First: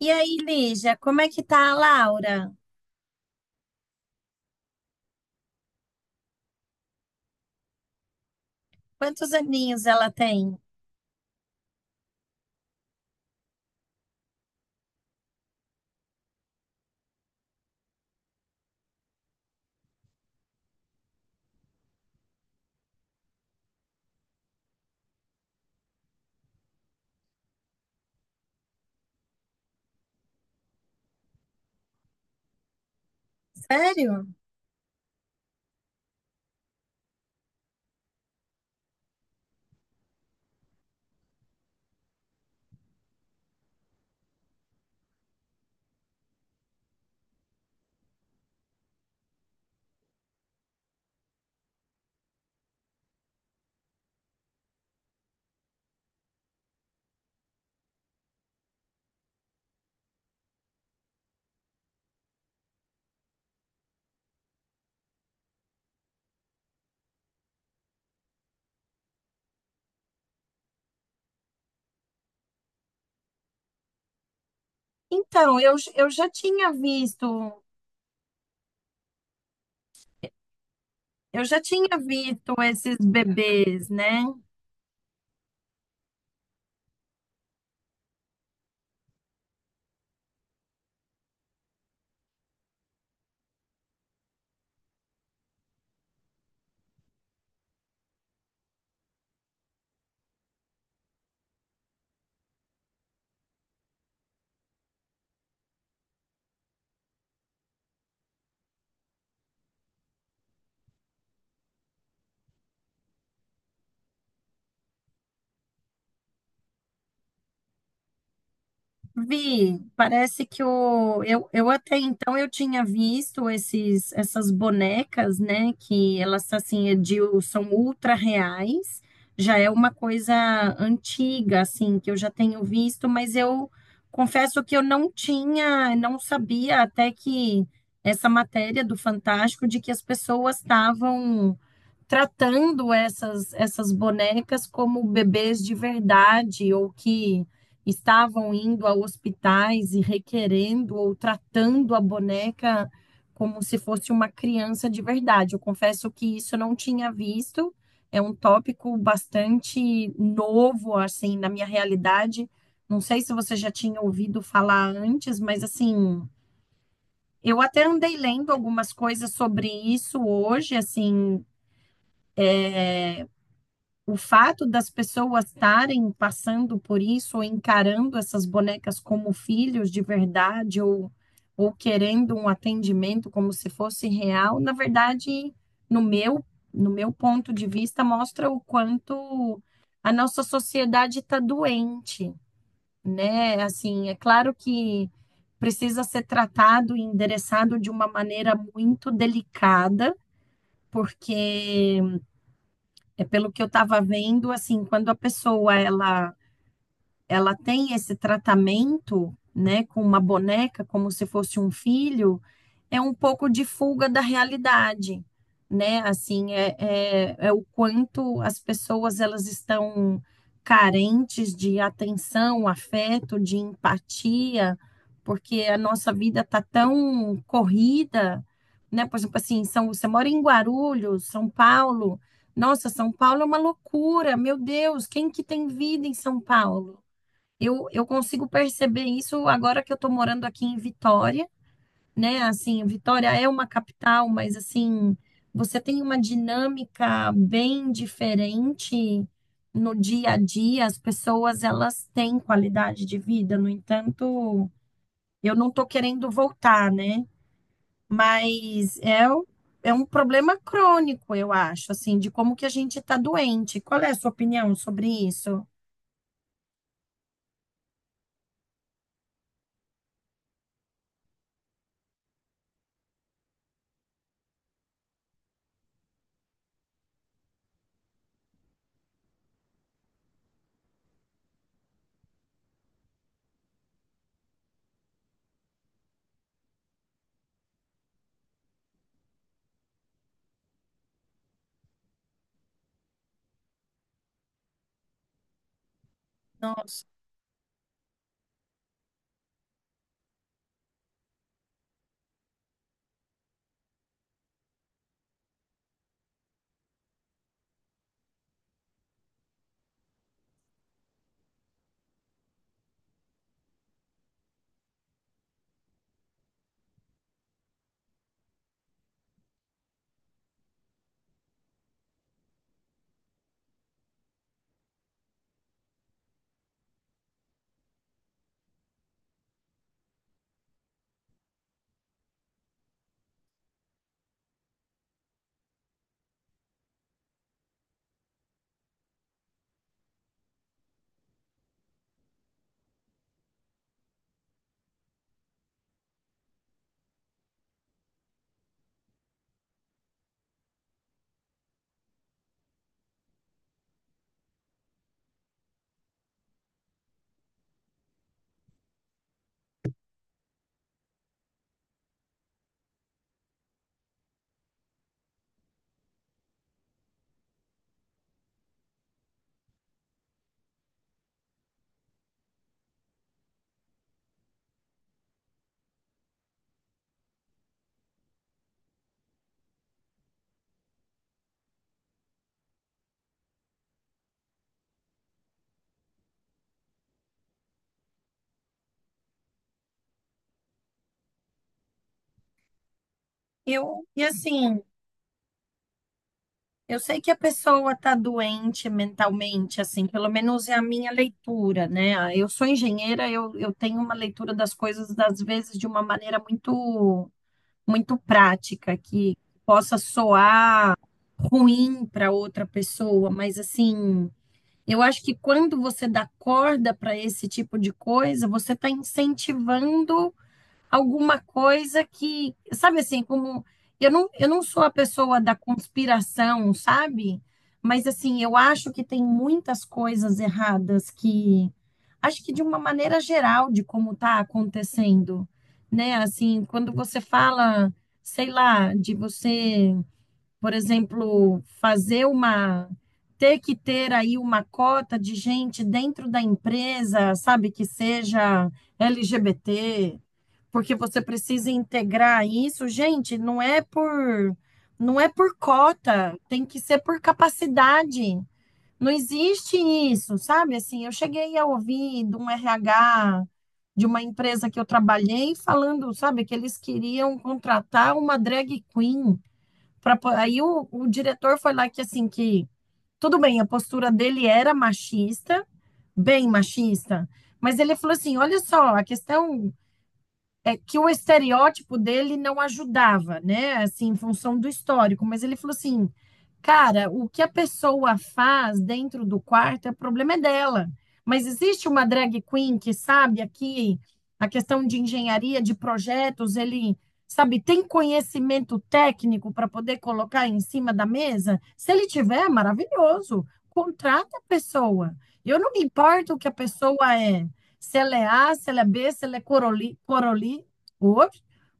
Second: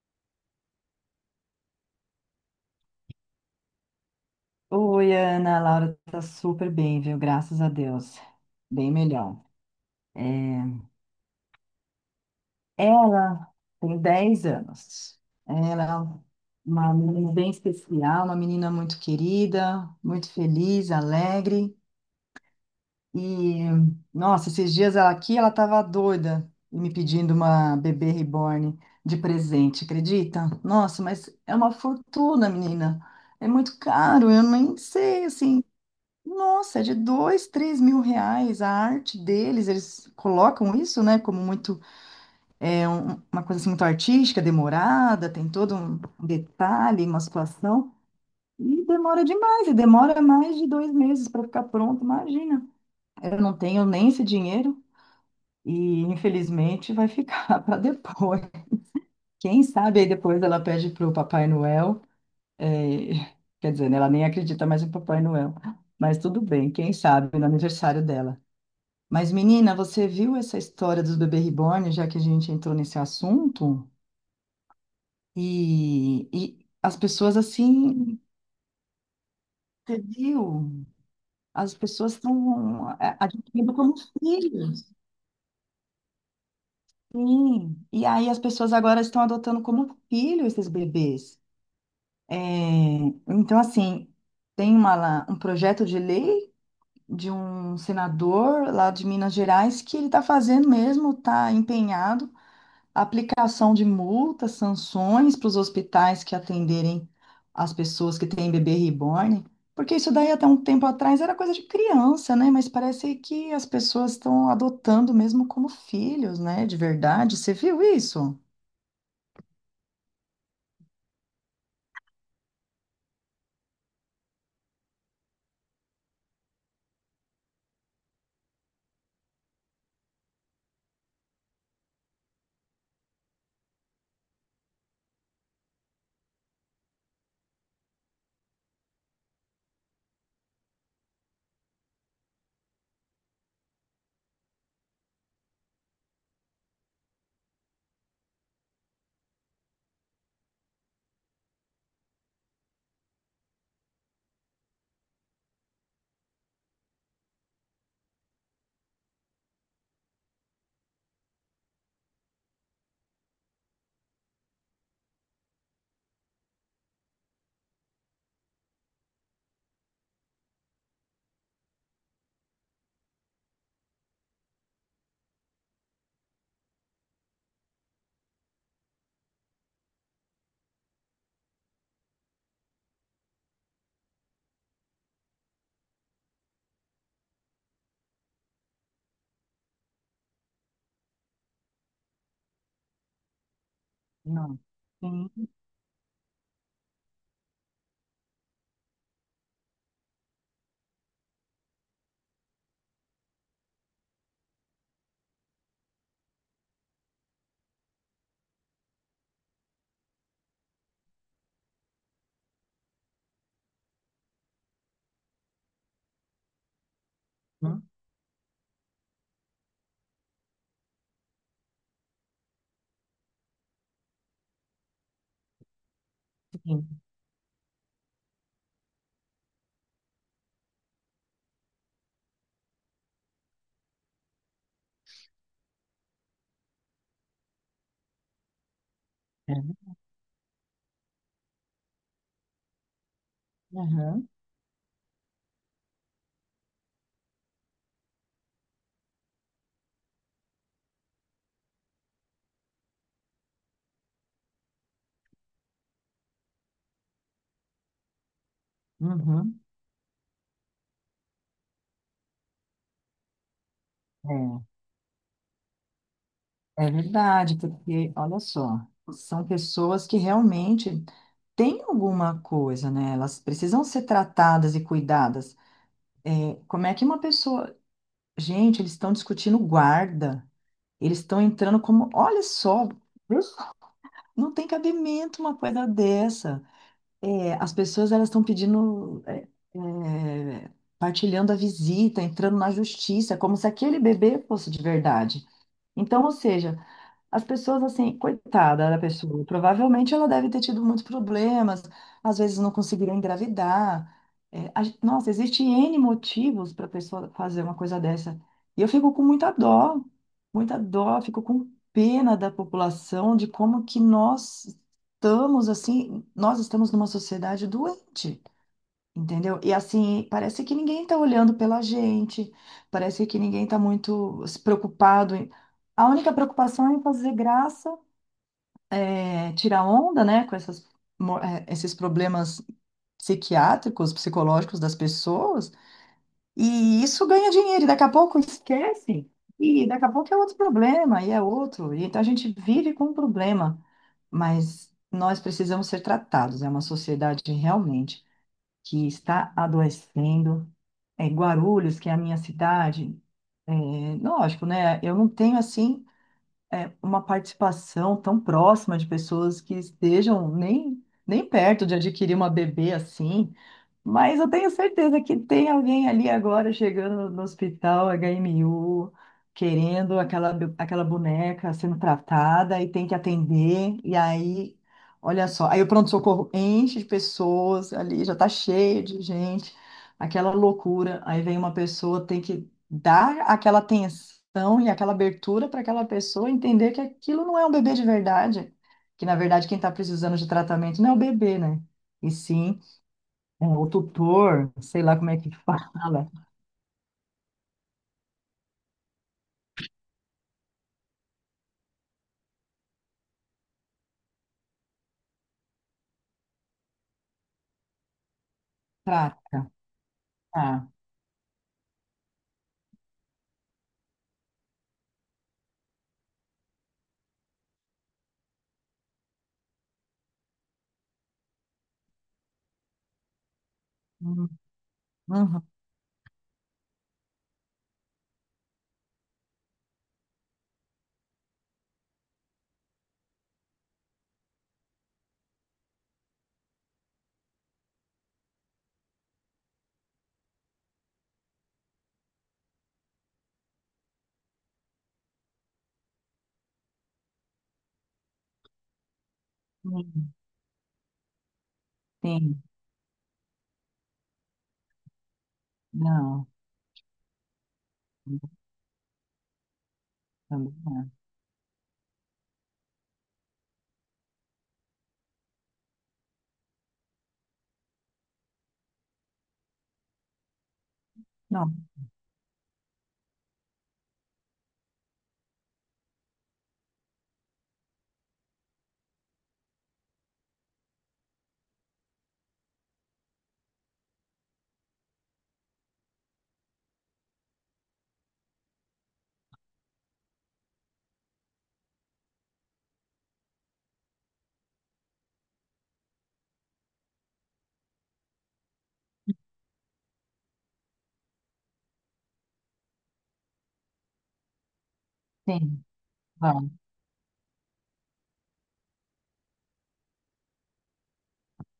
E aí, Lígia, como é que tá a Laura? Oi, Ana, a Laura tá super bem, viu? Graças a Deus. Bem Quantos melhor. aninhos ela tem? É, Ela tem 10 anos. Ela é uma menina bem especial, uma menina muito querida, muito feliz, alegre. E, Nossa, esses dias ela aqui, ela tava doida e me pedindo uma bebê reborn de presente, acredita? Nossa, mas é uma fortuna, menina. É muito Sério? caro, eu nem sei, assim. Nossa, é de dois, três mil reais a arte deles, eles colocam isso, né, como muito, uma coisa assim, muito artística, demorada, tem todo um detalhe, uma situação, e demora demais, e demora mais de 2 meses para ficar pronto, imagina. Eu não tenho nem esse dinheiro, e infelizmente vai ficar para depois. Quem sabe aí depois ela pede para o Papai Noel, é, quer dizer, né, ela nem acredita mais em Papai Noel, mas tudo bem, quem sabe no aniversário dela. Mas, menina, você viu essa história dos bebês reborn, já que a gente entrou nesse assunto? Então, eu já E, e tinha as pessoas visto, assim, você viu? eu já As tinha pessoas visto estão esses adquirindo bebês, como né? filhos. Sim. E aí as pessoas agora estão adotando como filho esses bebês. É, então, assim, tem uma, um projeto de lei de um senador lá de Minas Gerais que ele está fazendo mesmo, está empenhado. Aplicação de multas, sanções para os hospitais que atenderem as pessoas que têm bebê reborn, porque isso daí até um tempo atrás era coisa de criança, né? Mas parece que as pessoas estão adotando mesmo como filhos, né? De verdade. Você viu isso? Vi, parece que o, eu até então eu tinha visto essas bonecas, né? Que elas assim são ultra reais. Já é uma coisa antiga, assim, que eu já tenho visto, mas eu confesso que eu não tinha, não sabia até que essa matéria do Fantástico de que as pessoas estavam tratando essas bonecas como bebês de verdade ou que estavam indo a hospitais e requerendo ou tratando a boneca como se fosse uma criança de verdade. Eu confesso que isso eu não tinha visto. É um tópico bastante novo assim na minha realidade. Não sei se você já tinha ouvido falar antes, mas assim, eu até andei lendo algumas coisas sobre isso hoje, assim, o fato das pessoas estarem passando por isso, ou encarando essas bonecas como filhos de verdade, ou querendo um atendimento como se fosse real, na verdade, no meu, no meu ponto de vista, mostra o quanto a nossa sociedade está doente, né? Assim, é claro Não. que Sim, precisa ser tratado e endereçado de uma maneira muito delicada, porque é pelo que eu estava vendo, assim, quando a pessoa ela tem esse tratamento, né, com uma boneca como se fosse um filho, é um pouco de fuga da realidade, né? Assim, é o sim, quanto as pessoas elas estão carentes de atenção, afeto, de empatia, porque a nossa vida tá sim. tão corrida, né? Por exemplo, assim, são, você mora em Guarulhos, São Paulo. Nossa, São Paulo é uma loucura. Meu Deus, quem que tem vida em São Paulo? Eu consigo perceber isso É, agora que eu estou morando aqui em Vitória, né? Assim, Vitória é uma aham, capital, mas assim, você tem uma dinâmica bem diferente no dia a dia. As pessoas, elas têm qualidade de vida. No entanto, eu não estou querendo voltar, né? Mas uhum, é um problema crônico, eu acho, assim, de como que a gente está doente. Qual é a sua opinião sobre isso? é, é verdade, porque olha só, são pessoas que realmente têm alguma coisa, né? Elas precisam ser tratadas e cuidadas. Como é que uma pessoa. Gente, eles estão discutindo guarda. Eles estão entrando como. Olha só, isso. Não tem cabimento uma coisa dessa. É, as pessoas elas estão pedindo. É, Partilhando a visita, entrando na justiça, como se aquele bebê fosse de verdade. Então, ou seja, Nossa. as pessoas, assim, coitada da pessoa, provavelmente ela deve ter tido muitos problemas, às vezes não conseguiram engravidar. É, nossa, existe N motivos para a pessoa fazer uma coisa dessa. E eu fico com muita dó, fico com pena da população, de como que nós estamos, assim, nós estamos numa sociedade doente. Entendeu? E assim, parece que ninguém tá olhando pela gente, parece que ninguém tá muito se preocupado. A única preocupação é em fazer graça, é, tirar onda, né, com essas, esses problemas psiquiátricos, psicológicos das pessoas, e isso ganha dinheiro, e daqui a pouco esquece, e daqui a pouco é outro problema, e é outro, e então a gente vive com um problema, mas nós precisamos ser tratados, é uma sociedade realmente que está adoecendo. É, Guarulhos, que é a minha cidade, é, lógico, né? Eu não tenho assim uma participação tão próxima de pessoas que estejam nem perto de adquirir uma bebê assim. Mas eu tenho certeza que tem alguém ali agora chegando no hospital HMU, querendo aquela, aquela boneca sendo tratada e tem que atender. E aí, olha só, aí o pronto-socorro enche de pessoas ali, já tá cheio de gente, aquela loucura. Aí vem uma pessoa, tem que dar aquela atenção e aquela abertura para aquela pessoa entender que aquilo não é um bebê de verdade, que na verdade quem está precisando de tratamento não é o bebê, né? E sim. É, o Eu, e tutor, assim, sei lá como é que fala, eu sei que a pessoa está doente mentalmente, assim, pelo menos é a minha leitura, né? Eu sou engenheira, eu tenho uma leitura das coisas, às vezes, de uma maneira muito, muito prática, que trata. possa Tá. soar ruim para outra pessoa, mas, assim, eu acho que quando você dá corda para esse tipo de coisa, você está incentivando alguma coisa que, sabe assim, como eu Hum, não sou a pessoa da uhum, conspiração, sabe? Mas assim, eu acho que tem muitas coisas erradas que acho que de uma maneira geral de como está acontecendo, né? Assim, quando você fala, sei lá, de você por exemplo, fazer uma ter que ter aí uma cota de gente dentro da empresa, sabe, que seja LGBT, sim, porque você precisa integrar sim, isso. Gente, não é por cota, não, tem que ser por capacidade. Não existe isso, também sabe? Assim, acho. eu cheguei a ouvir de um RH de uma empresa que eu trabalhei falando, sabe, que eles queriam contratar uma drag queen aí o diretor foi Não, lá que assim que tudo bem, a postura dele era machista, bem machista, mas ele falou assim: olha só, a questão é que o estereótipo dele não ajudava, né? Assim, em função do histórico, mas ele falou assim: "Cara, o que a pessoa faz dentro do quarto, o problema é dela. Mas existe uma drag queen que sabe aqui a questão de engenharia, de projetos, ele sabe, tem conhecimento técnico para poder colocar em cima da mesa? Se ele tiver, maravilhoso. Contrata a pessoa. Eu não me sim, importo o que a vai. pessoa é, se ela é A, se ela é B, se ela é cor,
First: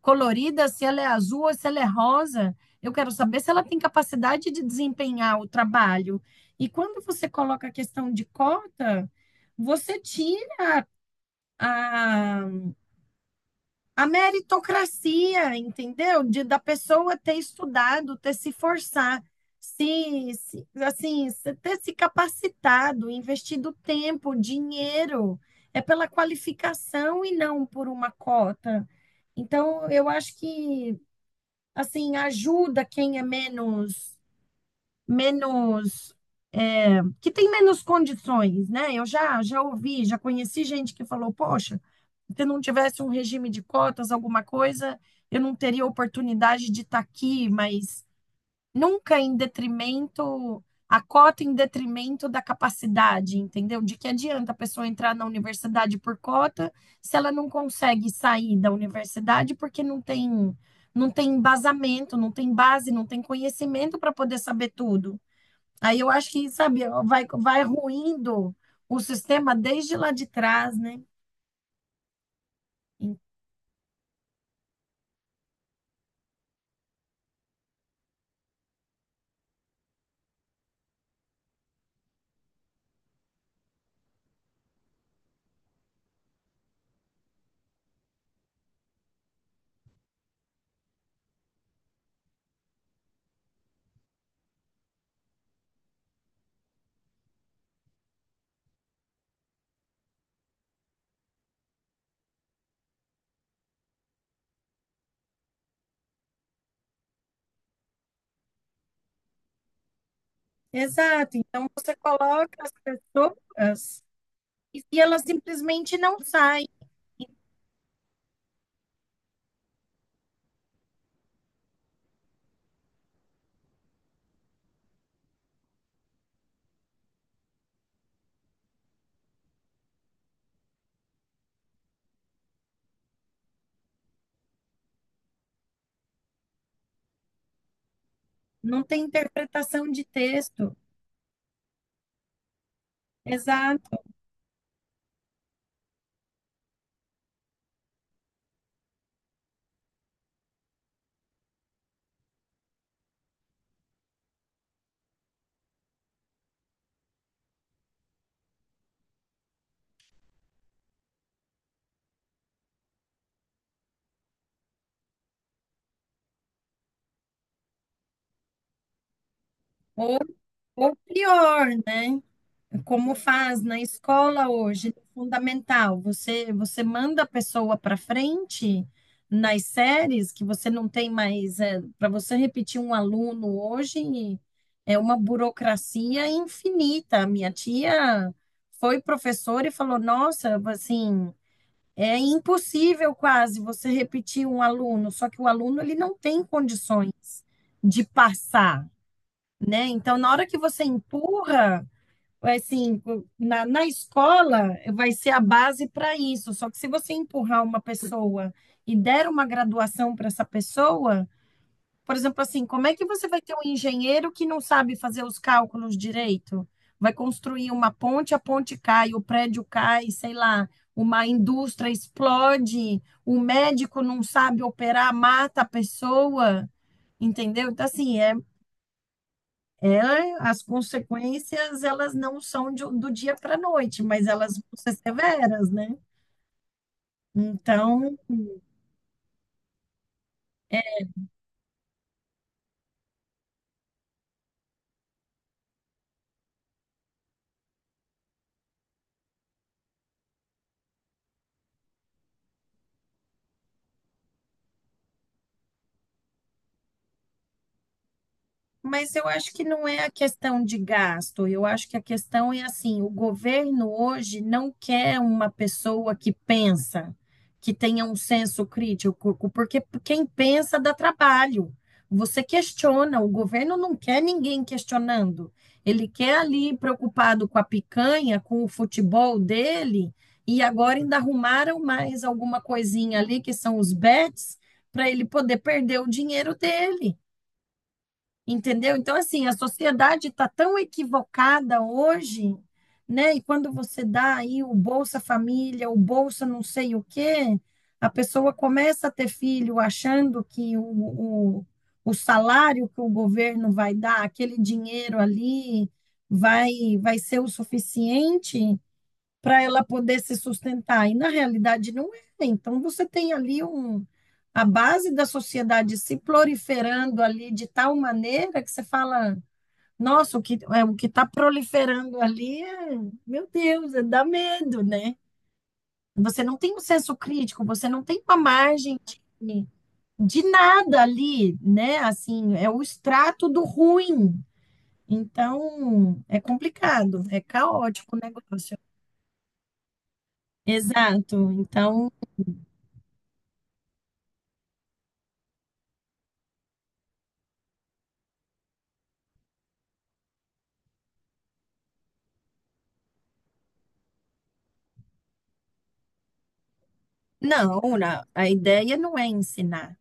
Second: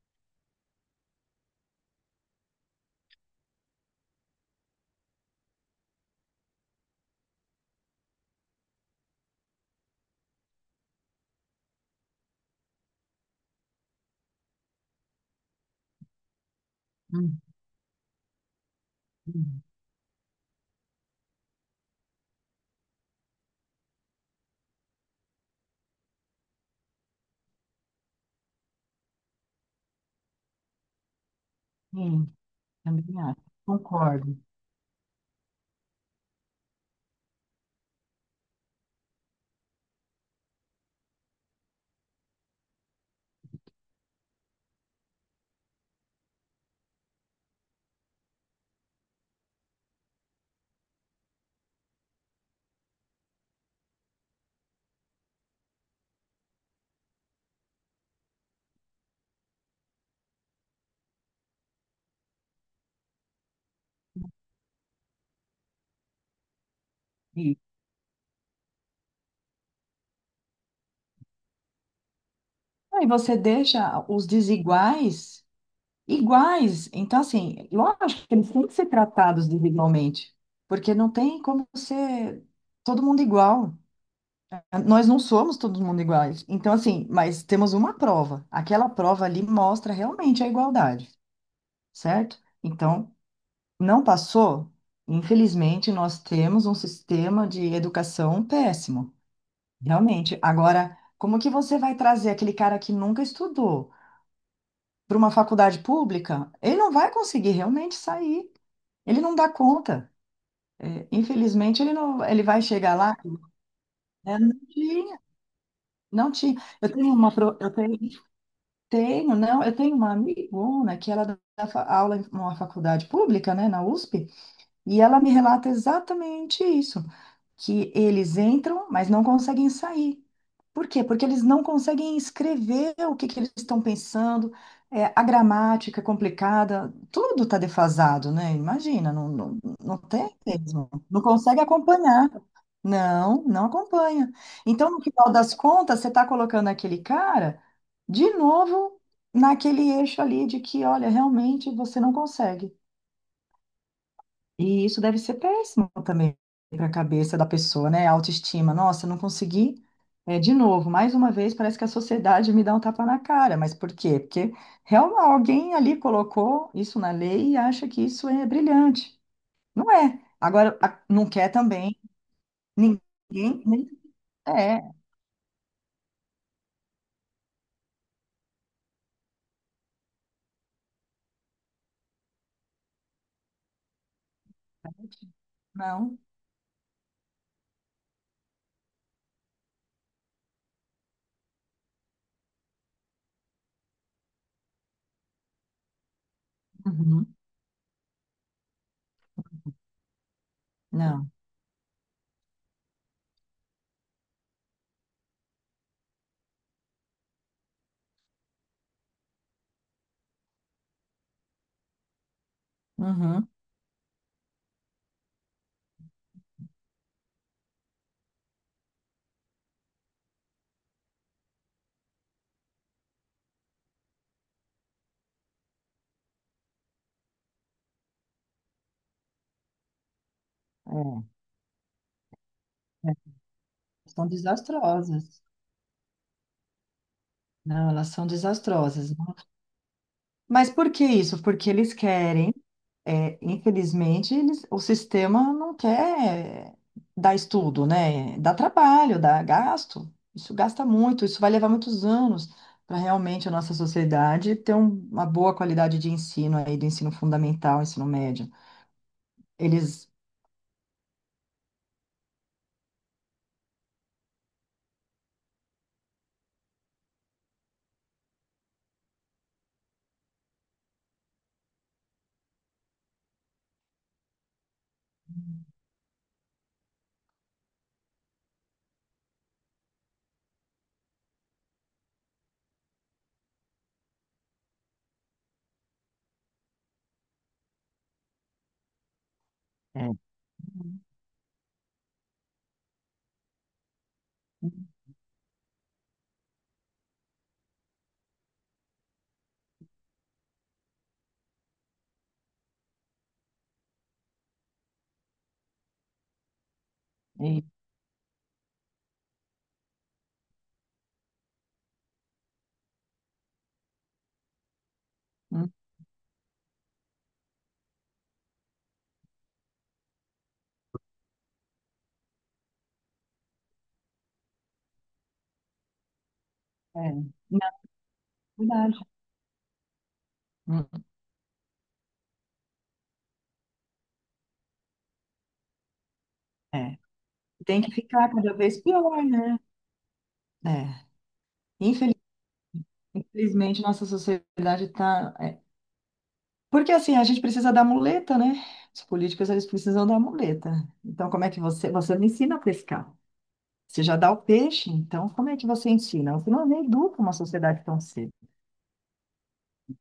colorida, se ela é azul ou se ela é rosa. Eu quero saber se ela tem capacidade de desempenhar o trabalho. E quando você coloca a questão de cota, você tira a a meritocracia, entendeu? De, da pessoa ter Hum, estudado, ter se forçar, hum, assim, ter se capacitado, investido tempo, dinheiro, é pela qualificação e não por uma cota. Então, eu acho que assim sim, ajuda também quem é acho. menos Concordo. menos é, que tem menos condições, né? Eu já ouvi, já conheci gente que falou, poxa, se eu não tivesse um regime de cotas, alguma coisa, eu não teria oportunidade de estar aqui, mas nunca em detrimento, a cota em detrimento da capacidade, entendeu? De que adianta a pessoa entrar na universidade por cota se ela não consegue sair da universidade porque não tem, não tem embasamento, não tem base, não tem conhecimento para poder saber tudo. Aí eu acho que, sabe, E vai ruindo o sistema desde lá de trás, né? aí você deixa os desiguais iguais. Então, assim, lógico que eles têm que ser tratados desigualmente, porque não tem como ser todo mundo igual. Nós não somos todo mundo iguais. Então, assim, mas temos uma prova. Aquela prova ali mostra realmente a igualdade, certo? Então, não passou? Infelizmente, nós temos um sistema de educação péssimo, realmente. Agora, como que você vai trazer aquele cara que nunca estudou para uma faculdade pública? Ele não vai conseguir realmente sair. Ele não dá conta. É, Exato. Então infelizmente, ele você não, ele coloca vai as chegar lá, pessoas né? Não e tinha, elas simplesmente não não tinha. saem, Eu tenho uma, eu tenho. Tenho, não, eu tenho uma amigona que ela dá aula em uma faculdade pública, né, na USP, e ela me relata exatamente isso, que eles entram, mas não conseguem sair. Por quê? Porque eles não conseguem escrever o que que eles estão pensando, é, a gramática é complicada, tudo está defasado, né? não tem Imagina, interpretação não de tem texto. mesmo, não consegue acompanhar. Não, não Exato. acompanha. Então, no final das contas, você está colocando aquele cara de novo naquele eixo ali de que, olha, realmente você não consegue. E isso deve ser péssimo também para a cabeça da pessoa, né? A autoestima. Nossa, eu não consegui. É, de novo, mais uma vez, parece que a sociedade me dá um tapa na cara. Mas por quê? Porque realmente alguém ali colocou isso na lei e acha que isso é brilhante. Não Ou, é. Agora, ou não quer pior, também. né? Como faz Ninguém. na nem- escola É. hoje, é fundamental. Você manda a pessoa para frente nas séries, que você não tem mais. É, para você repetir um aluno hoje, é uma Não. burocracia infinita. A minha tia foi professora e falou: Nossa, assim. É impossível quase você repetir um aluno, só que o aluno ele não tem condições Uhum. de passar, né? Então, na hora que você Não. empurra, é, assim, na escola vai ser a base para isso. Só que se você empurrar uma pessoa e der uma graduação para essa pessoa, por exemplo, assim, como é que você vai Uhum. ter um engenheiro que não sabe fazer os cálculos direito? Vai construir uma ponte, a ponte cai, o prédio cai, sei lá, uma indústria explode, o médico não sabe operar, mata a pessoa, entendeu? Então, assim, é, as consequências, elas não são do É. É. dia para a noite, mas São elas vão ser desastrosas. severas, né? Não, elas Então, são desastrosas. Mas por que isso? Porque eles querem. É, infelizmente, eles, o sistema não quer dar estudo, né? Dá trabalho, dá gasto. Isso gasta muito, isso vai levar muitos anos para realmente a nossa sociedade ter uma boa qualidade de ensino aí, do ensino fundamental, ensino médio. mas eu acho que não é Eles. a questão de gasto, eu acho que a questão é assim: o governo hoje não quer uma pessoa que pensa, que tenha um senso crítico, porque quem pensa dá trabalho. Você questiona, o governo não quer ninguém questionando. Ele quer ali preocupado com a picanha, com o futebol dele, e agora ainda arrumaram mais alguma coisinha ali, que são os bets, para ele poder perder o dinheiro dele. Entendeu? Então, assim, a sociedade está tão equivocada hoje, né? E quando você dá aí o Bolsa Família, o Bolsa não sei o quê, a pessoa começa a ter filho achando que o, o salário que o governo vai dar, aquele dinheiro ali, vai, vai ser o e- suficiente, para ela poder se sustentar. E na realidade não é. Né? Então você tem ali um, a base da hum, sociedade se proliferando ali de tal maneira que você fala, nossa, o que é, o que está proliferando ali é, meu Deus, é, dá medo, né? Você não tem um é, senso crítico, na você não tem uma verdade. margem de, de nada Hum, ali, né? Assim, é o extrato do ruim. Então, é é. complicado, é Tem que caótico o ficar cada negócio. vez pior, né? É. Exato. Então, Infeliz- Infelizmente, nossa sociedade está. Porque assim, a gente precisa da muleta, né? Os políticos, eles precisam da muleta. Então, como é que você, você não ensina a pescar? Você já dá o peixe, então como é que você ensina? Você não educa uma sociedade não, tão cedo. a ideia não é ensinar.